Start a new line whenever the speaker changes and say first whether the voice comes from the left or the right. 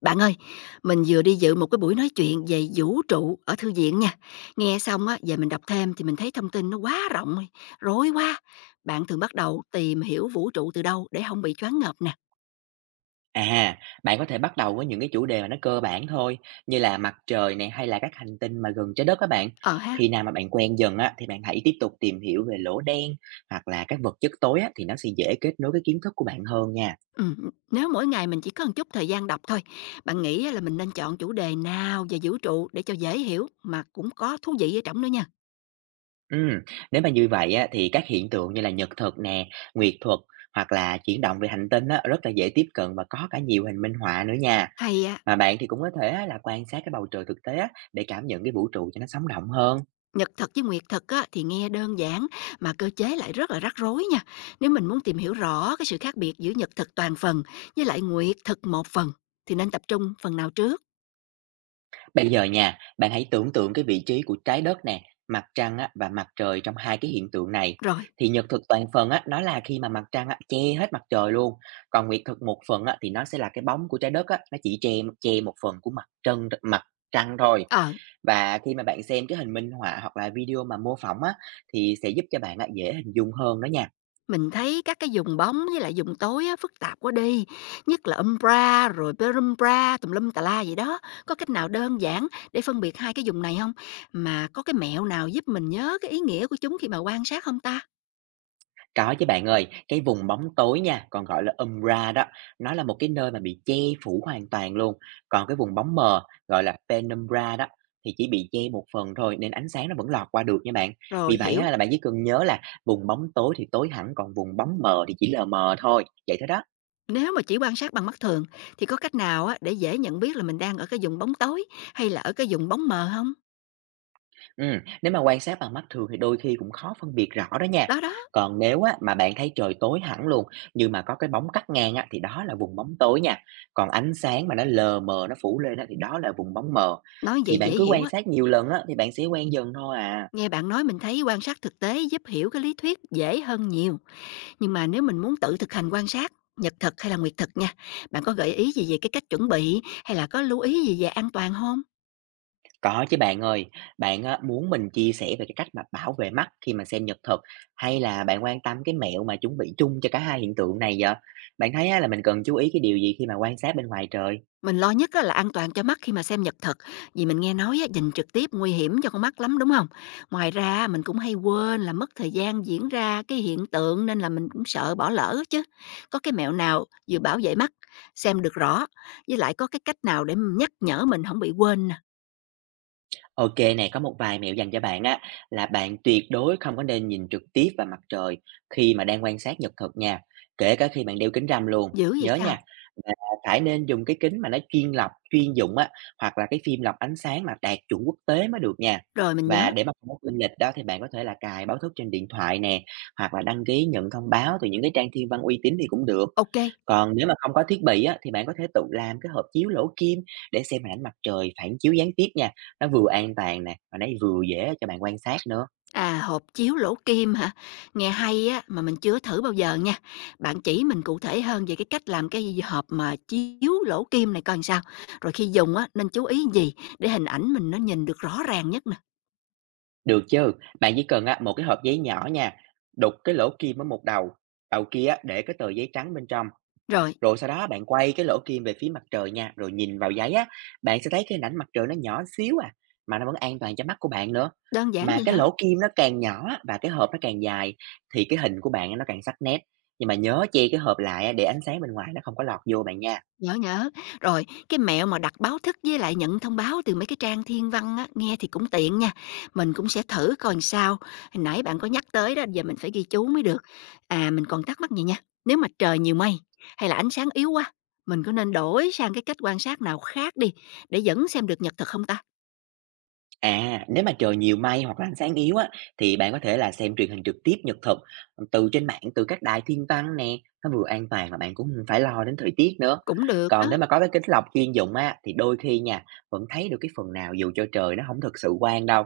left: Bạn ơi, mình vừa đi dự một cái buổi nói chuyện về vũ trụ ở thư viện nha. Nghe xong á, về mình đọc thêm thì mình thấy thông tin nó quá rộng, rồi, rối quá. Bạn thường bắt đầu tìm hiểu vũ trụ từ đâu để không bị choáng ngợp nè?
right: À, bạn có thể bắt đầu với những cái chủ đề mà nó cơ bản thôi, như là mặt trời này hay là các hành tinh mà gần trái đất các bạn.
left: Ờ ha.
right: Khi nào mà bạn quen dần á, thì bạn hãy tiếp tục tìm hiểu về lỗ đen hoặc là các vật chất tối á, thì nó sẽ dễ kết nối cái kiến thức của bạn hơn nha.
left: Ừ, nếu mỗi ngày mình chỉ có một chút thời gian đọc thôi, bạn nghĩ á là mình nên chọn chủ đề nào về vũ trụ để cho dễ hiểu mà cũng có thú vị ở trong nữa nha?
right: Ừm, Nếu mà như vậy á, thì các hiện tượng như là nhật thực nè, nguyệt thuật hoặc là chuyển động về hành tinh á, rất là dễ tiếp cận và có cả nhiều hình minh họa nữa nha.
left: Hay á.
right: Mà bạn thì cũng có thể á, là quan sát cái bầu trời thực tế á, để cảm nhận cái vũ trụ cho nó sống động hơn.
left: Nhật thực với nguyệt thực á, thì nghe đơn giản mà cơ chế lại rất là rắc rối nha. Nếu mình muốn tìm hiểu rõ cái sự khác biệt giữa nhật thực toàn phần với lại nguyệt thực một phần thì nên tập trung phần nào trước?
right: Bây giờ nha, bạn hãy tưởng tượng cái vị trí của trái đất nè, mặt trăng á, và mặt trời trong hai cái hiện tượng này.
left: Rồi,
right: Thì nhật thực toàn phần á, nó là khi mà mặt trăng á, che hết mặt trời luôn. Còn nguyệt thực một phần á, thì nó sẽ là cái bóng của trái đất á, nó chỉ che che một phần của mặt trăng thôi.
left: ờ,
right: Và khi mà bạn xem cái hình minh họa hoặc là video mà mô phỏng á, thì sẽ giúp cho bạn á, dễ hình dung hơn đó nha.
left: mình thấy các cái dùng bóng với lại dùng tối á, phức tạp quá đi. Nhất là umbra rồi perumbra tùm lum tà la vậy đó. Có cách nào đơn giản để phân biệt hai cái dùng này không? Mà có cái mẹo nào giúp mình nhớ cái ý nghĩa của chúng khi mà quan sát không ta?
right: Có chứ bạn ơi, cái vùng bóng tối nha, còn gọi là umbra đó, nó là một cái nơi mà bị che phủ hoàn toàn luôn. Còn cái vùng bóng mờ, gọi là penumbra đó, thì chỉ bị che một phần thôi nên ánh sáng nó vẫn lọt qua được nha bạn.
left: Rồi,
right: Vì vậy
left: hiểu.
right: á, là bạn chỉ cần nhớ là vùng bóng tối thì tối hẳn, còn vùng bóng mờ thì chỉ lờ mờ thôi, vậy thôi đó.
left: Nếu mà chỉ quan sát bằng mắt thường thì có cách nào á để dễ nhận biết là mình đang ở cái vùng bóng tối hay là ở cái vùng bóng mờ không?
right: Ừ, nếu mà quan sát bằng mắt thường thì đôi khi cũng khó phân biệt rõ đó nha.
left: Đó, đó.
right: Còn nếu á, mà bạn thấy trời tối hẳn luôn, nhưng mà có cái bóng cắt ngang á, thì đó là vùng bóng tối nha. Còn ánh sáng mà nó lờ mờ, nó phủ lên á, thì đó là vùng bóng mờ.
left: Nói vậy
right: Thì bạn
left: dễ
right: cứ
left: hiểu
right: quan
left: á.
right: sát nhiều lần á, thì bạn sẽ quen dần thôi à.
left: Nghe bạn nói mình thấy quan sát thực tế giúp hiểu cái lý thuyết dễ hơn nhiều. Nhưng mà nếu mình muốn tự thực hành quan sát, nhật thực hay là nguyệt thực nha, bạn có gợi ý gì về cái cách chuẩn bị hay là có lưu ý gì về an toàn không?
right: Có chứ bạn ơi, bạn á, muốn mình chia sẻ về cái cách mà bảo vệ mắt khi mà xem nhật thực hay là bạn quan tâm cái mẹo mà chuẩn bị chung cho cả hai hiện tượng này vậy? Bạn thấy á, là mình cần chú ý cái điều gì khi mà quan sát bên ngoài trời?
left: Mình lo nhất á là an toàn cho mắt khi mà xem nhật thực, vì mình nghe nói á, nhìn trực tiếp nguy hiểm cho con mắt lắm, đúng không? Ngoài ra mình cũng hay quên là mất thời gian diễn ra cái hiện tượng nên là mình cũng sợ bỏ lỡ chứ. Có cái mẹo nào vừa bảo vệ mắt, xem được rõ, với lại có cái cách nào để nhắc nhở mình không bị quên nè?
right: OK nè, có một vài mẹo dành cho bạn á, là bạn tuyệt đối không có nên nhìn trực tiếp vào mặt trời khi mà đang quan sát nhật thực nha, kể cả khi bạn đeo kính râm luôn,
left: Giữ vậy
right: nhớ
left: sao?
right: nha. Và phải nên dùng cái kính mà nó chuyên lọc, chuyên dụng á, hoặc là cái phim lọc ánh sáng mà đạt chuẩn quốc tế mới được nha.
left: Rồi, mình nhớ.
right: Và để mà không có quên lịch đó thì bạn có thể là cài báo thức trên điện thoại nè, hoặc là đăng ký nhận thông báo từ những cái trang thiên văn uy tín thì cũng được.
left: OK.
right: Còn nếu mà không có thiết bị á, thì bạn có thể tự làm cái hộp chiếu lỗ kim để xem hình ảnh mặt trời phản chiếu gián tiếp nha. Nó vừa an toàn nè, mà nó vừa dễ cho bạn quan sát nữa.
left: À, hộp chiếu lỗ kim hả? Nghe hay á, mà mình chưa thử bao giờ nha. Bạn chỉ mình cụ thể hơn về cái cách làm cái hộp mà chiếu lỗ kim này coi làm sao. Rồi khi dùng á, nên chú ý gì để hình ảnh mình nó nhìn được rõ ràng nhất nè.
right: Được chứ? Bạn chỉ cần á, một cái hộp giấy nhỏ nha, đục cái lỗ kim ở một đầu, đầu kia á, để cái tờ giấy trắng bên trong.
left: Rồi,
right: Rồi sau đó bạn quay cái lỗ kim về phía mặt trời nha, rồi nhìn vào giấy á, bạn sẽ thấy cái hình ảnh mặt trời nó nhỏ xíu à, mà nó vẫn an toàn cho mắt của bạn nữa.
left: đơn giản
right: Mà
left: vậy
right: cái
left: hả?
right: lỗ kim nó càng nhỏ á, và cái hộp nó càng dài thì cái hình của bạn á, nó càng sắc nét. Nhưng mà nhớ che cái hộp lại á, để ánh sáng bên ngoài nó không có lọt vô bạn nha.
left: Nhớ, nhớ. Rồi, cái mẹo mà đặt báo thức với lại nhận thông báo từ mấy cái trang thiên văn á, nghe thì cũng tiện nha. Mình cũng sẽ thử coi làm sao. Hồi nãy bạn có nhắc tới đó, giờ mình phải ghi chú mới được. À, mình còn thắc mắc gì nha. Nếu mà trời nhiều mây hay là ánh sáng yếu quá, mình có nên đổi sang cái cách quan sát nào khác đi để vẫn xem được nhật thực không ta?
right: À, nếu mà trời nhiều mây hoặc là ánh sáng yếu á, thì bạn có thể là xem truyền hình trực tiếp nhật thực từ trên mạng, từ các đài thiên văn nè, nó vừa an toàn mà bạn cũng không phải lo đến thời tiết nữa.
left: Cũng được đó.
right: Còn nếu mà có cái kính lọc chuyên dụng á, thì đôi khi nha, vẫn thấy được cái phần nào dù cho trời nó không thực sự quang đâu.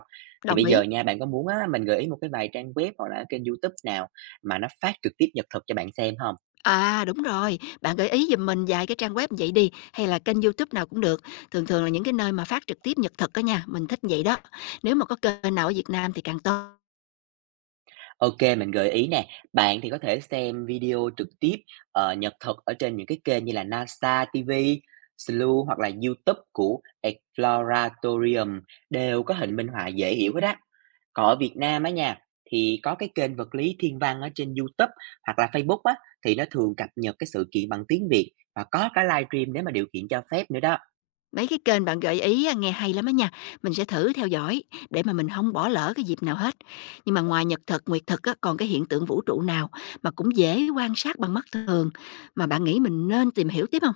right: Thì
left: Đồng
right: bây
left: ý.
right: giờ nha, bạn có muốn á, mình gợi ý một cái vài trang web hoặc là kênh YouTube nào mà nó phát trực tiếp nhật thực cho bạn xem không?
left: À, đúng rồi, bạn gợi ý giùm mình vài cái trang web vậy đi, hay là kênh YouTube nào cũng được. Thường thường là những cái nơi mà phát trực tiếp nhật thực á nha, mình thích vậy đó. Nếu mà có kênh nào ở Việt Nam thì càng tốt.
right: OK, mình gợi ý nè, bạn thì có thể xem video trực tiếp, nhật thực ở trên những cái kênh như là NASA TV, SLU hoặc là YouTube của Exploratorium, đều có hình minh họa dễ hiểu hết á. Còn ở Việt Nam á nha, thì có cái kênh vật lý thiên văn ở trên YouTube hoặc là Facebook á, thì nó thường cập nhật cái sự kiện bằng tiếng Việt và có cả livestream nếu mà điều kiện cho phép nữa đó.
left: Mấy cái kênh bạn gợi ý á, nghe hay lắm á nha, mình sẽ thử theo dõi để mà mình không bỏ lỡ cái dịp nào hết. Nhưng mà ngoài nhật thực, nguyệt thực á, còn cái hiện tượng vũ trụ nào mà cũng dễ quan sát bằng mắt thường mà bạn nghĩ mình nên tìm hiểu tiếp không?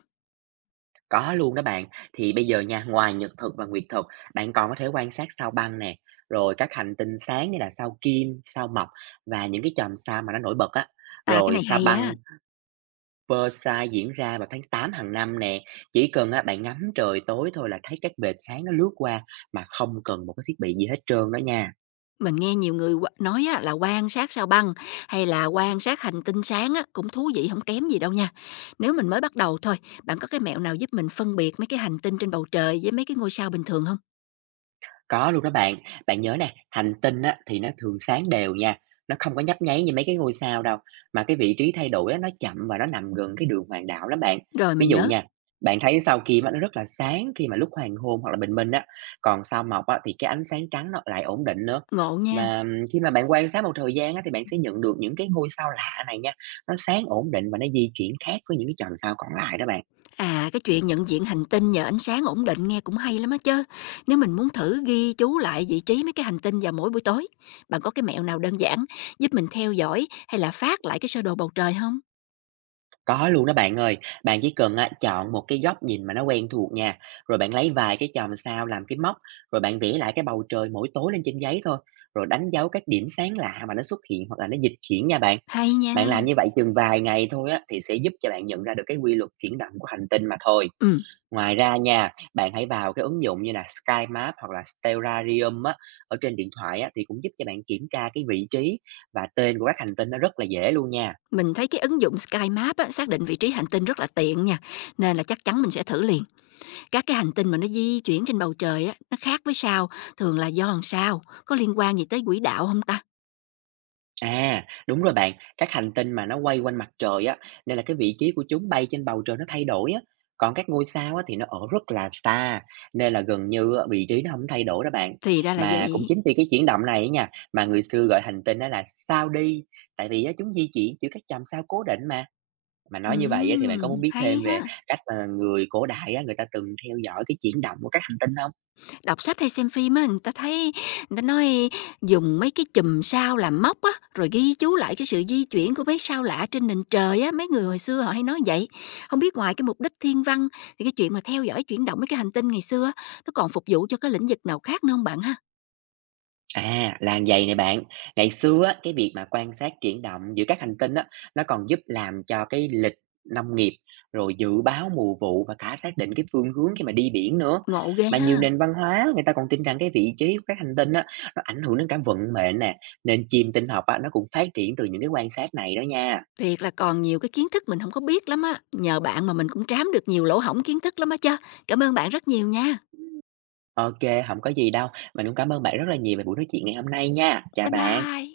right: Có luôn đó bạn. Thì bây giờ nha, ngoài nhật thực và nguyệt thực, bạn còn có thể quan sát sao Băng nè, rồi các hành tinh sáng như là sao Kim, sao Mộc và những cái chòm sao mà nó nổi bật á.
left: À, cái
right: Rồi
left: này
right: sao
left: hay á.
right: Băng Perseid diễn ra vào tháng 8 hàng năm nè. Chỉ cần á, bạn ngắm trời tối thôi là thấy các vệt sáng nó lướt qua mà không cần một cái thiết bị gì hết trơn đó nha.
left: Mình nghe nhiều người qua nói á, là quan sát sao băng hay là quan sát hành tinh sáng á, cũng thú vị không kém gì đâu nha. Nếu mình mới bắt đầu thôi, bạn có cái mẹo nào giúp mình phân biệt mấy cái hành tinh trên bầu trời với mấy cái ngôi sao bình thường không?
right: Có luôn đó bạn. Bạn nhớ nè, hành tinh á, thì nó thường sáng đều nha, nó không có nhấp nháy như mấy cái ngôi sao đâu, mà cái vị trí thay đổi á, nó chậm và nó nằm gần cái đường hoàng đạo lắm bạn.
left: Rồi,
right: Ví
left: mình
right: dụ
left: nhớ.
right: nha, bạn thấy sao Kim á, nó rất là sáng khi mà lúc hoàng hôn hoặc là bình minh á, còn sao Mộc á, thì cái ánh sáng trắng nó lại ổn định nữa.
left: Ngộ nha.
right: Và khi mà bạn quan sát một thời gian á, thì bạn sẽ nhận được những cái ngôi sao lạ này nha, nó sáng ổn định và nó di chuyển khác với những cái chòm sao còn lại đó bạn.
left: À, cái chuyện nhận diện hành tinh nhờ ánh sáng ổn định nghe cũng hay lắm á chứ. Nếu mình muốn thử ghi chú lại vị trí mấy cái hành tinh vào mỗi buổi tối, bạn có cái mẹo nào đơn giản giúp mình theo dõi hay là phát lại cái sơ đồ bầu trời không?
right: Có luôn đó bạn ơi, bạn chỉ cần á, chọn một cái góc nhìn mà nó quen thuộc nha, rồi bạn lấy vài cái chòm sao làm cái móc, rồi bạn vẽ lại cái bầu trời mỗi tối lên trên giấy thôi, rồi đánh dấu các điểm sáng lạ mà nó xuất hiện hoặc là nó dịch chuyển nha bạn.
left: Hay nha.
right: Bạn làm như vậy chừng vài ngày thôi á, thì sẽ giúp cho bạn nhận ra được cái quy luật chuyển động của hành tinh mà thôi.
left: Ừ.
right: Ngoài ra nha, bạn hãy vào cái ứng dụng như là Sky Map hoặc là Stellarium á, ở trên điện thoại á, thì cũng giúp cho bạn kiểm tra cái vị trí và tên của các hành tinh nó rất là dễ luôn nha.
left: Mình thấy cái ứng dụng Sky Map á, xác định vị trí hành tinh rất là tiện nha, nên là chắc chắn mình sẽ thử liền. Các cái hành tinh mà nó di chuyển trên bầu trời á, nó khác với sao, thường là do làm sao, có liên quan gì tới quỹ đạo không ta?
right: À, đúng rồi bạn, các hành tinh mà nó quay quanh mặt trời á, nên là cái vị trí của chúng bay trên bầu trời nó thay đổi á. Còn các ngôi sao á, thì nó ở rất là xa, nên là gần như á, vị trí nó không thay đổi đó bạn.
left: Thì ra là
right: Mà cũng
left: vậy.
right: chính vì cái chuyển động này ấy nha, mà người xưa gọi hành tinh đó là sao đi, tại vì á, chúng di chuyển giữa các chòm sao cố định mà. Mà nói như vậy á, thì bạn có muốn biết
left: Hay
right: thêm
left: ha!
right: về cách mà người cổ đại á, người ta từng theo dõi cái chuyển động của các hành tinh không?
left: Đọc sách hay xem phim á, người ta thấy người ta nói dùng mấy cái chùm sao làm móc á, rồi ghi chú lại cái sự di chuyển của mấy sao lạ trên nền trời á, mấy người hồi xưa họ hay nói vậy. Không biết ngoài cái mục đích thiên văn thì cái chuyện mà theo dõi chuyển động mấy cái hành tinh ngày xưa á, nó còn phục vụ cho cái lĩnh vực nào khác nữa không bạn ha?
right: À, là vầy nè bạn, ngày xưa á, cái việc mà quan sát chuyển động giữa các hành tinh á, nó còn giúp làm cho cái lịch nông nghiệp, rồi dự báo mùa vụ và cả xác định cái phương hướng khi mà đi biển nữa.
left: Ngộ ghê
right: Mà
left: ha.
right: nhiều nền văn hóa người ta còn tin rằng cái vị trí của các hành tinh á, nó ảnh hưởng đến cả vận mệnh nè, nên chim tinh học á, nó cũng phát triển từ những cái quan sát này đó nha.
left: Thiệt là còn nhiều cái kiến thức mình không có biết lắm á, nhờ bạn mà mình cũng trám được nhiều lỗ hổng kiến thức lắm á chứ. Cảm ơn bạn rất nhiều nha.
right: OK, không có gì đâu, mình cũng cảm ơn bạn rất là nhiều về buổi nói chuyện ngày hôm nay nha. Chào
left: Bye
right: bạn.
left: bye.